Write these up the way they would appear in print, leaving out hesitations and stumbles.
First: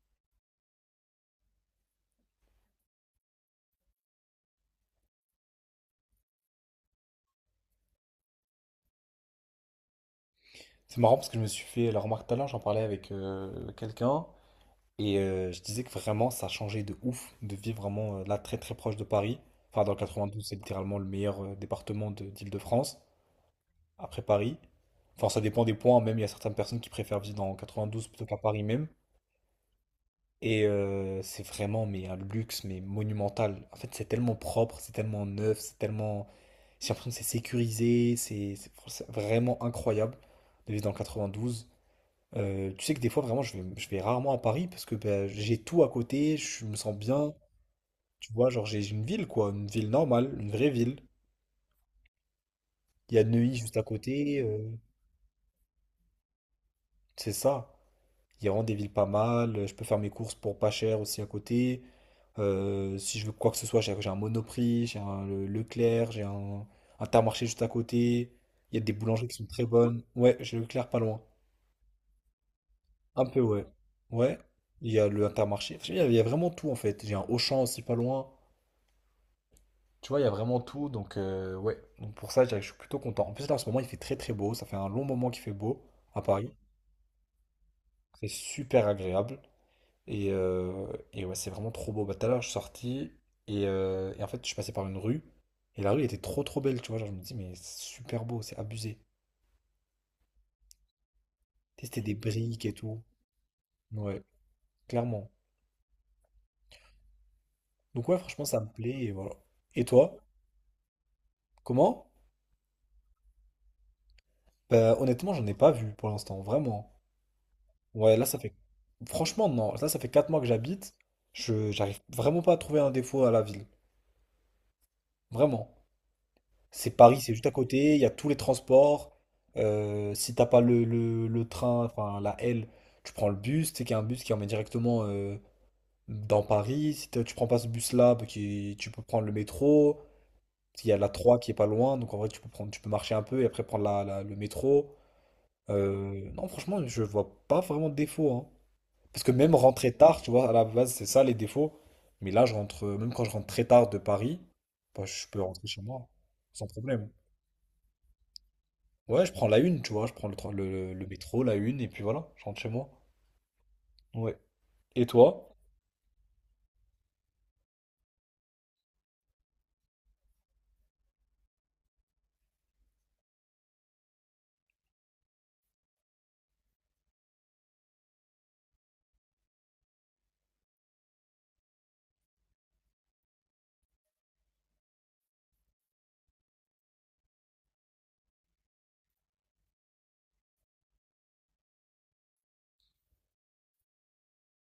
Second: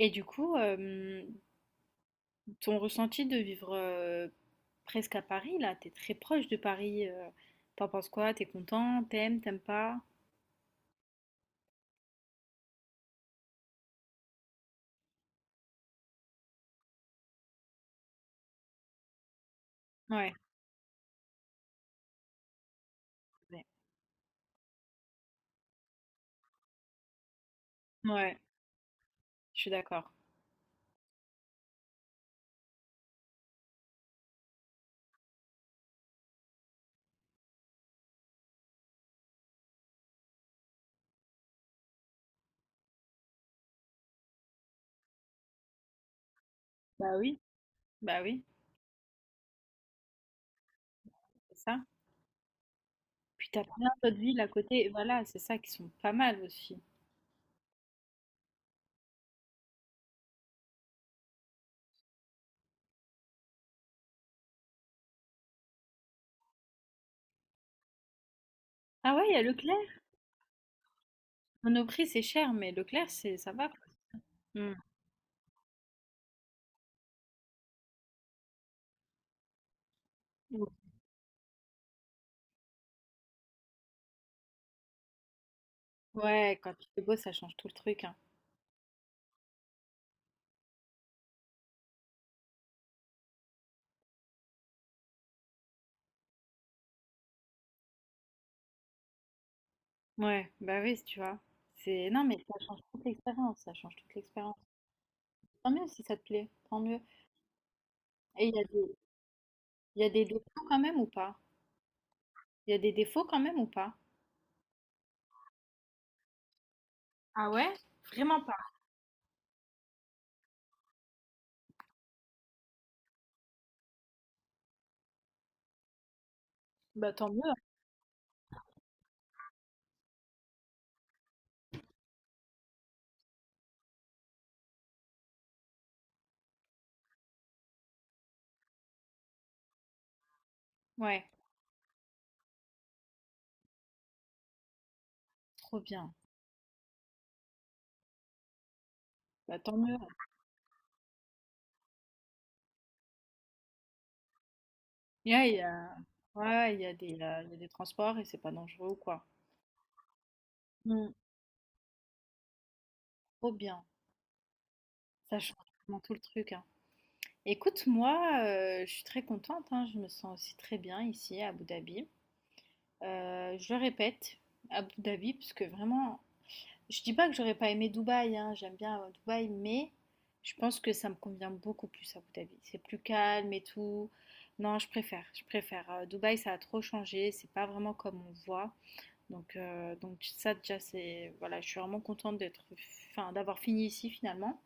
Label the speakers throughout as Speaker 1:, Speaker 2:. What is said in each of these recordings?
Speaker 1: Et du coup, ton ressenti de vivre, presque à Paris là, t'es très proche de Paris, tu penses quoi? T'es content? T'aimes pas?
Speaker 2: C'est marrant parce que je me suis fait la remarque tout à l'heure, j'en parlais avec quelqu'un et je disais que vraiment ça a changé de ouf de vivre vraiment là très très proche de Paris. Enfin, dans le
Speaker 1: Ouais,
Speaker 2: 92, c'est littéralement le meilleur département d'Île-de-France
Speaker 1: ouais,
Speaker 2: après Paris. Enfin, ça dépend des points, même il y a certaines personnes qui préfèrent vivre dans 92 plutôt qu'à
Speaker 1: ouais,
Speaker 2: Paris même.
Speaker 1: je suis d'accord.
Speaker 2: Et c'est vraiment mais un luxe mais monumental. En fait, c'est tellement propre, c'est tellement neuf, c'est tellement. J'ai l'impression que c'est sécurisé, c'est vraiment incroyable de vivre dans le 92. Tu sais que des fois, vraiment, je vais rarement à Paris parce que ben, j'ai tout à côté, je me sens
Speaker 1: Bah
Speaker 2: bien.
Speaker 1: oui, bah
Speaker 2: Tu
Speaker 1: oui,
Speaker 2: vois, genre, j'ai une ville, quoi, une ville normale, une vraie ville.
Speaker 1: c'est ça.
Speaker 2: Il y a
Speaker 1: Puis
Speaker 2: Neuilly
Speaker 1: t'as
Speaker 2: juste à
Speaker 1: plein d'autres
Speaker 2: côté,
Speaker 1: villes à côté, voilà, c'est ça, qui sont pas mal aussi.
Speaker 2: c'est ça. Il y a vraiment des villes pas mal. Je peux faire mes courses pour pas cher aussi à côté. Si je veux quoi que ce soit, j'ai un Monoprix, j'ai un Leclerc, j'ai un Intermarché juste à côté. Il y a des
Speaker 1: Ah ouais,
Speaker 2: boulangeries
Speaker 1: il
Speaker 2: qui
Speaker 1: y a
Speaker 2: sont très
Speaker 1: Leclerc?
Speaker 2: bonnes. Ouais, j'ai Leclerc pas loin.
Speaker 1: Monoprix, c'est cher, mais Leclerc,
Speaker 2: Un peu,
Speaker 1: c'est ça
Speaker 2: ouais.
Speaker 1: va, quoi.
Speaker 2: Ouais,
Speaker 1: Mmh.
Speaker 2: il y a le Intermarché. Enfin, il y a vraiment tout en fait. J'ai un Auchan aussi pas loin. Tu vois, il y a vraiment
Speaker 1: Ou
Speaker 2: tout. Donc, ouais. Donc, pour ça, je dirais que je suis plutôt content. En plus, là, en ce moment, il fait très très beau. Ça fait un long moment qu'il fait beau à Paris.
Speaker 1: ouais, quand il fait beau, ça change tout le truc, hein.
Speaker 2: C'est super agréable. Et, euh, et ouais, c'est vraiment trop beau. Bah, tout à l'heure, je suis sorti. Et en fait, je suis passé par une rue. Et la rue était trop trop belle. Tu vois, genre, je me dis, mais c'est super beau. C'est abusé.
Speaker 1: Ouais, bah oui, tu vois?
Speaker 2: Tu sais, c'était
Speaker 1: C'est
Speaker 2: des
Speaker 1: non, mais
Speaker 2: briques
Speaker 1: ça
Speaker 2: et
Speaker 1: change
Speaker 2: tout.
Speaker 1: toute l'expérience, ça change toute
Speaker 2: Ouais,
Speaker 1: l'expérience.
Speaker 2: clairement.
Speaker 1: Tant mieux si ça te plaît, tant mieux.
Speaker 2: Donc, ouais, franchement,
Speaker 1: Et il
Speaker 2: ça
Speaker 1: y a
Speaker 2: me
Speaker 1: des,
Speaker 2: plaît. Et voilà. Et
Speaker 1: il y a
Speaker 2: toi,
Speaker 1: des défauts quand même ou pas?
Speaker 2: comment?
Speaker 1: Il y a des défauts quand même ou pas?
Speaker 2: Bah, honnêtement, j'en ai pas vu pour l'instant. Vraiment.
Speaker 1: Ah ouais?
Speaker 2: Ouais, là, ça
Speaker 1: Vraiment
Speaker 2: fait…
Speaker 1: pas.
Speaker 2: Franchement, non. Là, ça fait 4 mois que j'habite. Je… J'arrive vraiment pas à trouver un défaut à la ville. Vraiment. C'est
Speaker 1: Bah
Speaker 2: Paris,
Speaker 1: tant
Speaker 2: c'est juste à
Speaker 1: mieux.
Speaker 2: côté. Il y a tous les transports. Si t'as pas le train, enfin la L, tu prends le bus. Tu sais qu'il y a un bus qui emmène directement dans Paris. Si tu prends pas ce bus-là, bah, qui… tu peux prendre le métro. Il y a la
Speaker 1: Ouais,
Speaker 2: 3 qui est pas loin. Donc, en vrai, tu peux prendre… tu peux marcher un peu et après prendre le métro.
Speaker 1: trop bien.
Speaker 2: Non, franchement, je vois pas vraiment de défaut, hein. Parce que même
Speaker 1: Bah tant
Speaker 2: rentrer
Speaker 1: mieux.
Speaker 2: tard, tu vois, à la base, c'est ça les défauts. Mais là, je rentre, même quand je rentre très tard de Paris, bah, je peux
Speaker 1: Ouais, il y
Speaker 2: rentrer chez
Speaker 1: a,
Speaker 2: moi, sans
Speaker 1: ouais, il y a
Speaker 2: problème.
Speaker 1: des, il y a des transports et c'est pas dangereux ou
Speaker 2: Ouais,
Speaker 1: quoi.
Speaker 2: je prends la une, tu vois, je prends le
Speaker 1: Mm,
Speaker 2: métro, la une, et puis voilà, je rentre chez moi.
Speaker 1: trop bien.
Speaker 2: Ouais. Et
Speaker 1: Ça
Speaker 2: toi?
Speaker 1: change vraiment tout le truc, hein. Écoute, moi, je suis très contente, hein. Je me sens aussi très bien ici à Abu Dhabi. Je le répète, Abu Dhabi, parce que vraiment, je dis pas que j'aurais pas aimé Dubaï, hein, j'aime bien Dubaï, mais je pense que ça me convient beaucoup plus à Abu Dhabi. C'est plus calme et tout. Non, je préfère, je préfère. Dubaï, ça a trop changé, c'est pas vraiment comme on voit. Donc ça déjà, c'est voilà, je suis vraiment contente d'être, enfin, d'avoir fini ici finalement.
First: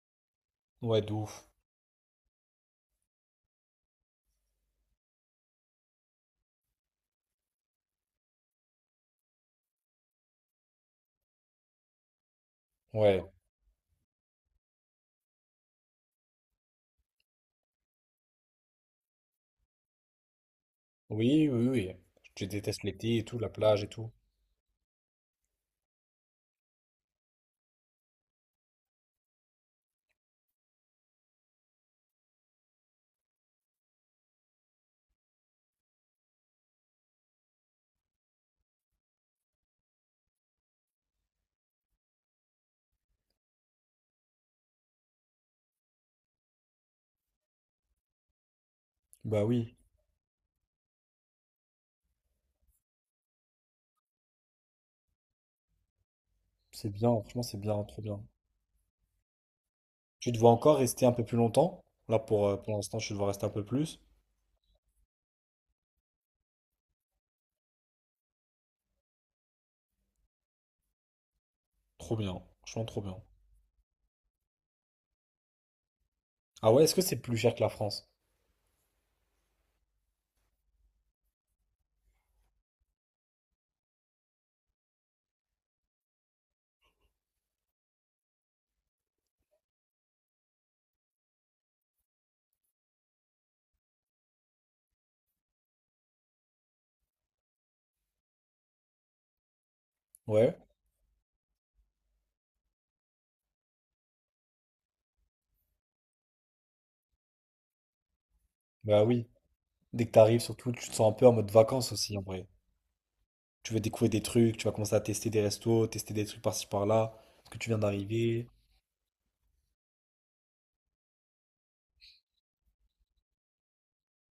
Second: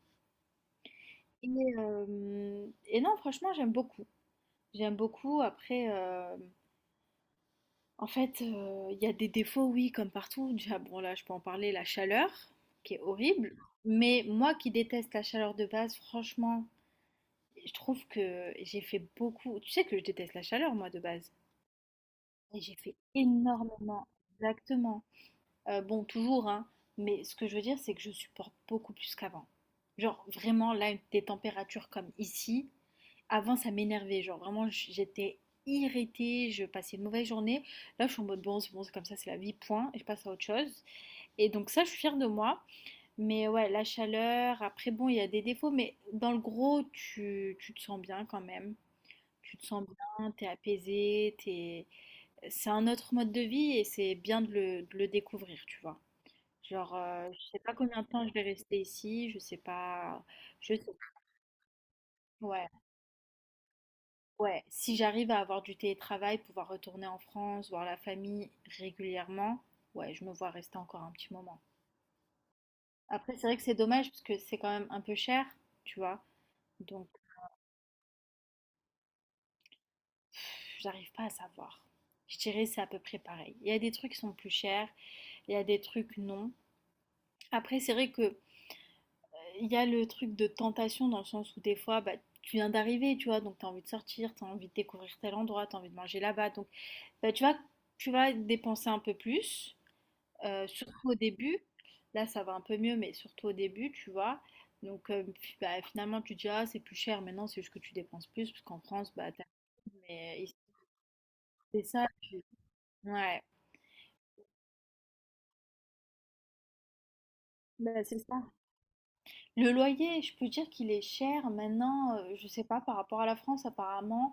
Speaker 2: Ouais, de ouf.
Speaker 1: Et, et non, franchement, j'aime beaucoup. J'aime beaucoup. Après, en fait, il y a des défauts, oui, comme partout. Déjà, bon, là, je peux en parler, la chaleur, qui est
Speaker 2: Ouais.
Speaker 1: horrible. Mais moi qui déteste la chaleur de base, franchement, je trouve que j'ai fait beaucoup tu sais que je déteste la chaleur, moi, de base.
Speaker 2: Oui, oui, oui. Tu
Speaker 1: Et j'ai
Speaker 2: détestes
Speaker 1: fait
Speaker 2: l'été et tout, la plage et
Speaker 1: énormément
Speaker 2: tout.
Speaker 1: exactement. Bon, toujours, hein, mais ce que je veux dire, c'est que je supporte beaucoup plus qu'avant. Genre, vraiment, là, des températures comme ici, avant, ça m'énervait, genre vraiment, j'étais irritée, je passais une mauvaise journée. Là, je suis en mode bon, c'est comme ça, c'est la vie, point, et je passe à autre chose. Et donc, ça, je suis fière de moi. Mais ouais, la chaleur, après, bon, il y a des défauts, mais dans le gros, tu te sens bien quand même.
Speaker 2: Bah
Speaker 1: Tu te
Speaker 2: oui,
Speaker 1: sens bien, t'es apaisé, t'es... c'est un autre mode de vie et c'est bien de de le découvrir, tu vois.
Speaker 2: c'est
Speaker 1: Genre,
Speaker 2: bien,
Speaker 1: je
Speaker 2: franchement, c'est
Speaker 1: sais pas
Speaker 2: bien, trop
Speaker 1: combien de
Speaker 2: bien.
Speaker 1: temps je vais rester ici, je sais pas.
Speaker 2: Tu te vois
Speaker 1: Je
Speaker 2: encore
Speaker 1: sais.
Speaker 2: rester un peu plus longtemps? Là,
Speaker 1: Ouais.
Speaker 2: pour l'instant, je te vois rester un peu plus.
Speaker 1: Ouais, si j'arrive à avoir du télétravail, pouvoir retourner en France, voir la famille régulièrement, ouais, je me vois rester encore un petit moment.
Speaker 2: Trop bien, franchement, trop bien.
Speaker 1: Après, c'est vrai que c'est dommage parce que c'est quand même un peu cher, tu vois.
Speaker 2: Ah ouais, est-ce que
Speaker 1: Donc,
Speaker 2: c'est plus cher que la France?
Speaker 1: pff, j'arrive pas à savoir. Je dirais c'est à peu près pareil. Il y a des trucs qui sont plus chers, il y a des trucs non. Après, c'est vrai que il y a le truc de tentation dans le sens où des fois, bah, tu viens d'arriver, tu vois, donc t'as envie de sortir, t'as envie de découvrir tel endroit, t'as envie de manger là-bas, donc bah, tu vas, tu vas dépenser un peu plus.
Speaker 2: Ouais.
Speaker 1: Surtout au début, là ça va un peu mieux, mais surtout au début, tu vois. Donc bah, finalement tu te dis ah c'est plus cher, mais non c'est juste que tu dépenses plus, parce qu'en
Speaker 2: Bah
Speaker 1: France,
Speaker 2: oui.
Speaker 1: bah t'as
Speaker 2: Dès que t'arrives,
Speaker 1: mais ici,
Speaker 2: surtout, tu te sens un peu en mode
Speaker 1: c'est
Speaker 2: vacances
Speaker 1: ça,
Speaker 2: aussi, en vrai.
Speaker 1: ouais.
Speaker 2: Tu veux découvrir des trucs, tu vas commencer à tester des restos, tester des trucs par-ci par-là, parce que tu viens
Speaker 1: Bah, c'est ça.
Speaker 2: d'arriver.
Speaker 1: Le loyer, je peux dire qu'il est cher maintenant, je sais pas, par rapport à la France, apparemment,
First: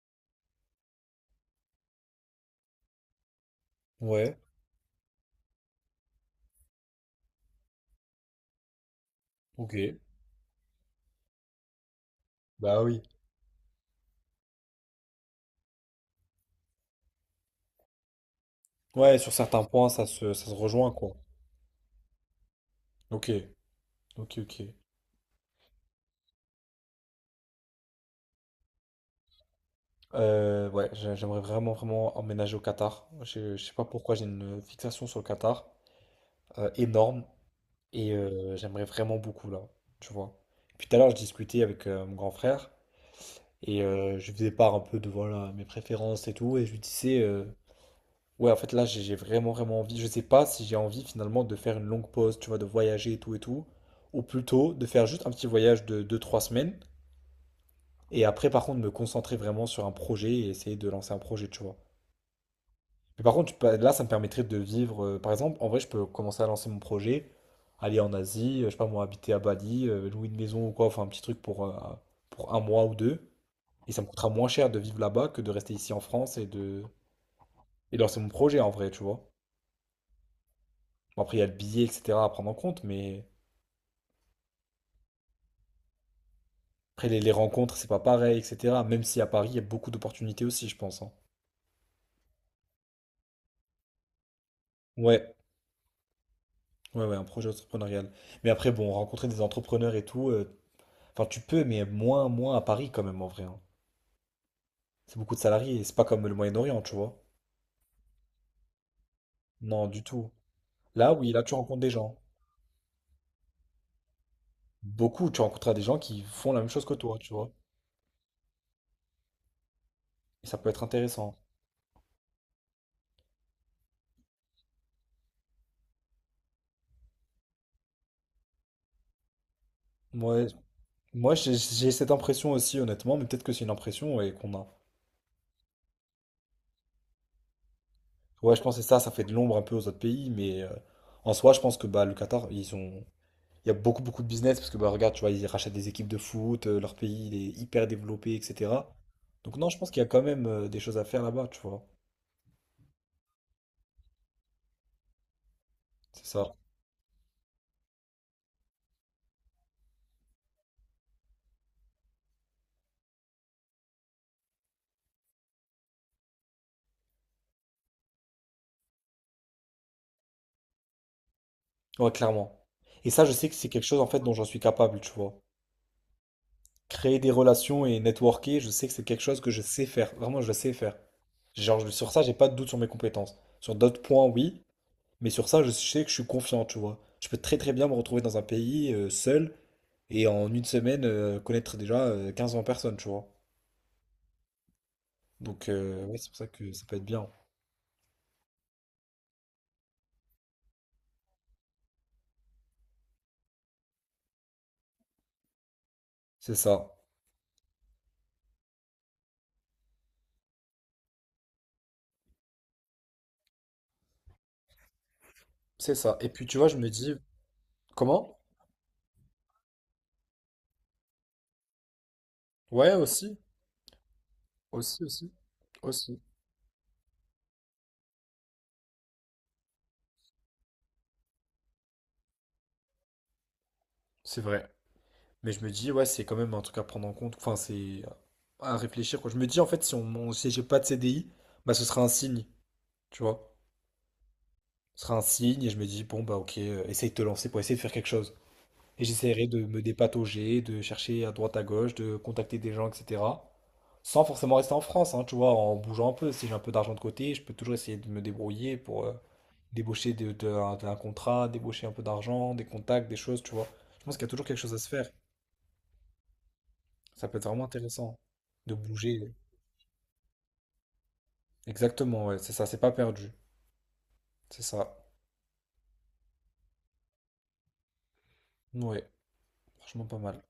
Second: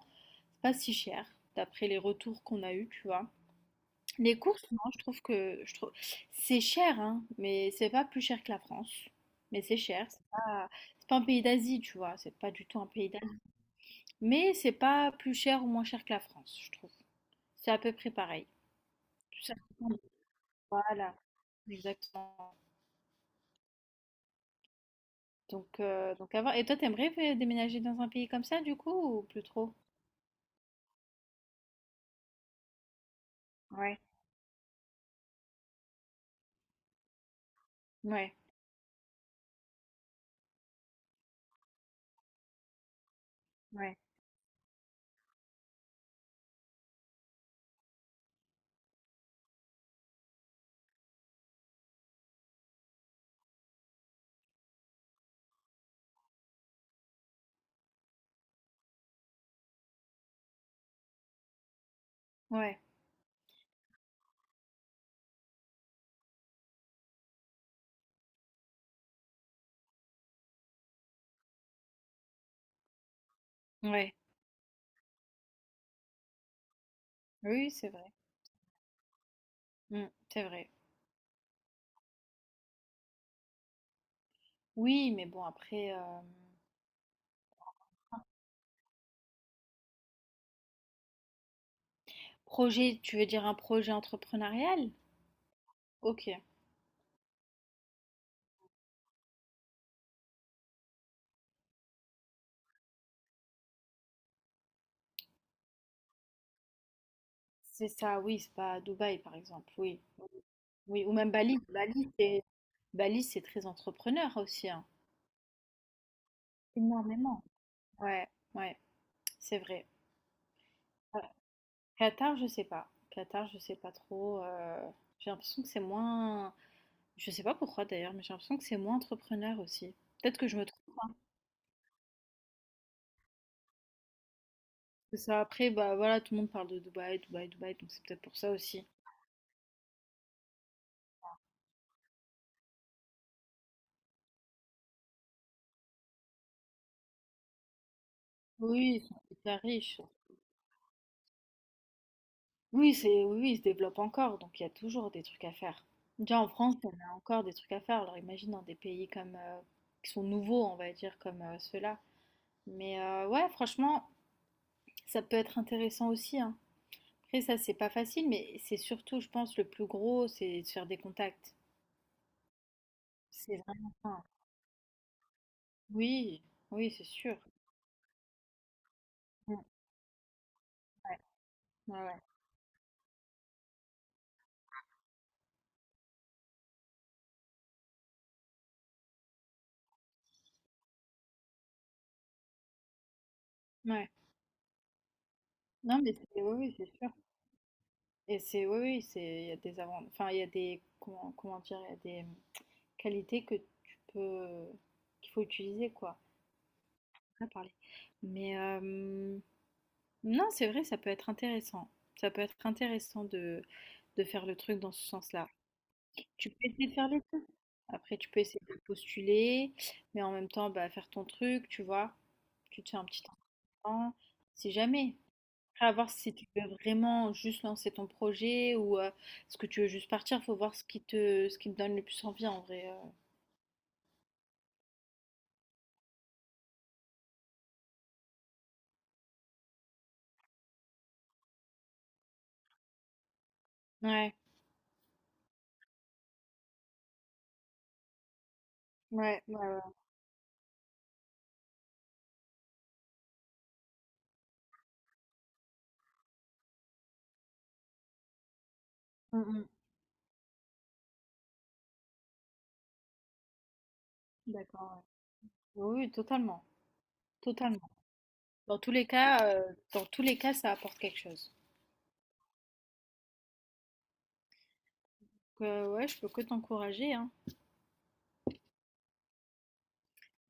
Speaker 1: c'est pas si cher, d'après les retours qu'on a eus, tu vois.
Speaker 2: Ouais,
Speaker 1: Les courses, non, je trouve c'est cher, hein, mais c'est pas plus cher que la France. Mais
Speaker 2: ok.
Speaker 1: c'est cher, c'est pas un pays d'Asie, tu vois, c'est pas du tout
Speaker 2: Bah
Speaker 1: un
Speaker 2: oui.
Speaker 1: pays mais c'est pas plus cher ou moins cher que la France, je trouve. C'est à peu près pareil.
Speaker 2: Ouais, sur
Speaker 1: Ça
Speaker 2: certains
Speaker 1: dépend
Speaker 2: points,
Speaker 1: de-
Speaker 2: ça se rejoint, quoi.
Speaker 1: Voilà, exactement.
Speaker 2: Ok, ok, ok.
Speaker 1: Donc à et toi, t'aimerais déménager dans un pays comme ça, du coup, ou plus trop?
Speaker 2: Ouais, j'aimerais vraiment, vraiment emménager au Qatar. Je sais pas
Speaker 1: Ouais,
Speaker 2: pourquoi, j'ai une fixation sur le Qatar, énorme, et
Speaker 1: ouais,
Speaker 2: j'aimerais vraiment beaucoup, là, tu vois. Puis tout à l'heure, je discutais avec mon grand frère, et
Speaker 1: ouais,
Speaker 2: je lui faisais part un peu de, voilà, mes préférences et tout, et je lui disais… Ouais, en fait, là, j'ai vraiment, vraiment envie. Je sais pas si j'ai envie finalement de faire une longue pause, tu vois, de voyager et tout et tout. Ou plutôt de faire juste un petit voyage de deux trois semaines. Et après, par contre, me concentrer vraiment sur un projet et essayer de lancer un projet, tu vois.
Speaker 1: ouais,
Speaker 2: Mais par contre, tu peux- là, ça me permettrait de vivre. Par exemple, en vrai, je peux commencer à lancer mon projet, aller en Asie, je sais pas moi, habiter à Bali, louer une maison ou quoi, enfin, un petit truc pour un mois ou deux. Et ça me
Speaker 1: ouais.
Speaker 2: coûtera moins cher de vivre là-bas que de rester ici en France et de,
Speaker 1: Oui, c'est
Speaker 2: et de
Speaker 1: vrai.
Speaker 2: lancer mon projet en vrai, tu vois.
Speaker 1: Mm, c'est vrai.
Speaker 2: Bon, après, il y a le billet, etc. à prendre en compte, mais
Speaker 1: Oui, mais bon, après,
Speaker 2: après, les rencontres, c'est pas pareil, etc. Même si à Paris, il y a beaucoup d'opportunités aussi, je pense, hein.
Speaker 1: projet, tu veux dire un projet entrepreneurial?
Speaker 2: Ouais,
Speaker 1: Ok.
Speaker 2: ouais, ouais, un projet entrepreneurial. Mais après, bon, rencontrer des entrepreneurs et tout, enfin, tu peux, mais moins, moins à Paris quand même, en vrai, hein. C'est beaucoup de salariés, c'est pas comme le Moyen-Orient, tu vois.
Speaker 1: C'est ça, oui, c'est pas à Dubaï, par exemple,
Speaker 2: Non,
Speaker 1: oui.
Speaker 2: du tout.
Speaker 1: Oui,
Speaker 2: Là,
Speaker 1: ou même
Speaker 2: oui, là, tu
Speaker 1: Bali.
Speaker 2: rencontres des gens.
Speaker 1: Bali, c'est très entrepreneur aussi, hein.
Speaker 2: Beaucoup, tu rencontreras des gens qui font la même chose que toi, tu
Speaker 1: Énormément.
Speaker 2: vois.
Speaker 1: Ouais, ouais, c'est vrai.
Speaker 2: Et ça peut être
Speaker 1: Ouais.
Speaker 2: intéressant.
Speaker 1: Qatar, je sais pas. Qatar, je sais pas trop. J'ai l'impression que c'est moins. Je sais pas pourquoi d'ailleurs, mais j'ai l'impression que c'est moins entrepreneur aussi. Peut-être
Speaker 2: Moi,
Speaker 1: que je me trompe. Hein.
Speaker 2: moi j'ai cette impression aussi, honnêtement, mais peut-être que c'est une impression et qu'on a.
Speaker 1: C'est Ça, après, bah voilà, tout le monde parle de Dubaï, Dubaï, Dubaï, donc c'est peut-être pour ça
Speaker 2: Ouais, je pense que
Speaker 1: aussi.
Speaker 2: c'est ça, ça fait de l'ombre un peu aux autres pays, mais en soi, je pense que bah, le Qatar, ils ont… il y a beaucoup, beaucoup de business, parce que bah, regarde, tu vois, ils rachètent des équipes de foot, leur pays, il est hyper développé, etc.
Speaker 1: Oui, ils sont
Speaker 2: Donc
Speaker 1: hyper
Speaker 2: non, je pense
Speaker 1: riches.
Speaker 2: qu'il y a quand même des choses à faire là-bas, tu vois.
Speaker 1: Oui, c'est, oui, oui, ils se développent encore, donc il y a toujours des trucs à faire.
Speaker 2: C'est
Speaker 1: Déjà en
Speaker 2: ça.
Speaker 1: France, on a encore des trucs à faire. Alors imagine dans des pays comme qui sont nouveaux, on va dire, comme ceux-là. Mais ouais, franchement, ça peut être intéressant aussi, hein. Après ça, c'est pas facile, mais c'est surtout, je pense, le plus gros, c'est de faire des contacts.
Speaker 2: Ouais, clairement. Et ça, je sais que
Speaker 1: C'est
Speaker 2: c'est quelque
Speaker 1: vraiment
Speaker 2: chose, en
Speaker 1: ça.
Speaker 2: fait,
Speaker 1: Hein.
Speaker 2: dont j'en suis capable, tu vois.
Speaker 1: Oui, oui, c'est
Speaker 2: Créer des
Speaker 1: sûr.
Speaker 2: relations et networker, je sais que c'est quelque chose que
Speaker 1: Mm,
Speaker 2: je sais faire. Vraiment, je sais faire.
Speaker 1: ouais,
Speaker 2: Genre, je-
Speaker 1: ouais,
Speaker 2: sur
Speaker 1: ouais.
Speaker 2: ça, j'ai pas de doute sur mes compétences. Sur d'autres points, oui, mais sur ça, je sais que je suis confiant, tu vois. Je peux très très bien me retrouver dans un pays seul. Et en une semaine, connaître déjà 15 20 personnes, tu vois.
Speaker 1: Ouais.
Speaker 2: Donc,
Speaker 1: Non, mais
Speaker 2: ouais, c'est pour
Speaker 1: c'est,
Speaker 2: ça
Speaker 1: oui,
Speaker 2: que
Speaker 1: oui,
Speaker 2: ça
Speaker 1: c'est
Speaker 2: peut être
Speaker 1: sûr.
Speaker 2: bien.
Speaker 1: Et c'est, oui, oui, c'est, il y a des avant, enfin, il y a des, comment, comment dire, il y a des qualités que tu peux, qu'il faut utiliser, quoi.
Speaker 2: C'est ça.
Speaker 1: On va parler. Mais non, c'est vrai, ça peut être intéressant. Ça peut être intéressant de faire le truc dans ce sens-là.
Speaker 2: C'est ça. Et puis,
Speaker 1: Tu
Speaker 2: tu
Speaker 1: peux
Speaker 2: vois, je
Speaker 1: essayer
Speaker 2: me
Speaker 1: de faire
Speaker 2: dis,
Speaker 1: les 2. Après, tu
Speaker 2: comment?
Speaker 1: peux essayer de postuler, mais en même temps, bah, faire ton truc, tu vois. Tu te
Speaker 2: Ouais,
Speaker 1: fais un petit
Speaker 2: aussi.
Speaker 1: temps. Si
Speaker 2: Aussi,
Speaker 1: jamais.
Speaker 2: aussi.
Speaker 1: Après, à voir
Speaker 2: Aussi.
Speaker 1: si tu veux vraiment juste lancer ton projet ou est-ce que tu veux juste partir. Faut voir ce qui te donne le plus envie en vrai. Euh.
Speaker 2: C'est vrai. Mais je me dis, ouais, c'est quand même un truc à prendre en compte. Enfin, c'est à réfléchir, quoi. Je me dis, en fait, si on, on- si j'ai pas de CDI, bah, ce sera un signe, tu vois.
Speaker 1: Ouais,
Speaker 2: Ce sera un signe, et je me dis, bon, bah, ok, essaye de te lancer pour essayer de faire quelque chose. Et
Speaker 1: ouais,
Speaker 2: j'essaierai
Speaker 1: ouais,
Speaker 2: de me
Speaker 1: ouais.
Speaker 2: dépatauger, de chercher à droite à gauche, de contacter des gens, etc. Sans forcément rester en France, hein, tu vois, en bougeant un peu. Si j'ai un peu d'argent de côté, je peux toujours essayer de me débrouiller pour
Speaker 1: Mm, mm.
Speaker 2: débaucher d'un contrat, débaucher un peu d'argent, des contacts, des choses, tu vois. Je pense qu'il y a toujours quelque chose à se
Speaker 1: D'accord,
Speaker 2: faire.
Speaker 1: ouais. Oui, oui, totalement.
Speaker 2: Ça peut être vraiment
Speaker 1: Totalement.
Speaker 2: intéressant de
Speaker 1: Dans tous les
Speaker 2: bouger.
Speaker 1: cas, dans tous les cas, ça apporte quelque chose.
Speaker 2: Exactement, ouais, c'est ça, c'est pas perdu. C'est ça.
Speaker 1: Donc, ouais, je peux que t'encourager, hein.
Speaker 2: Ouais, franchement pas mal.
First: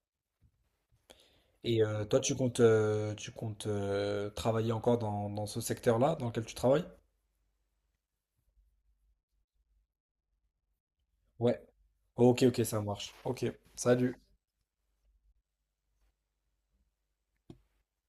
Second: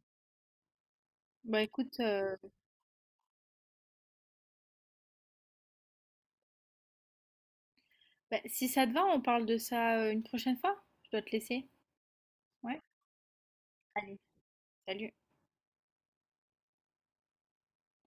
Speaker 1: Bah
Speaker 2: Et
Speaker 1: écoute,
Speaker 2: toi, tu
Speaker 1: euh,
Speaker 2: comptes, euh, tu comptes euh, travailler encore dans, dans ce secteur-là dans lequel tu travailles?
Speaker 1: Bah, si ça te va, on parle de ça une prochaine fois. Je dois te
Speaker 2: Ouais.
Speaker 1: laisser.
Speaker 2: Ok, ok, ça
Speaker 1: Ouais.
Speaker 2: marche. Ok,
Speaker 1: Allez,
Speaker 2: salut.
Speaker 1: salut.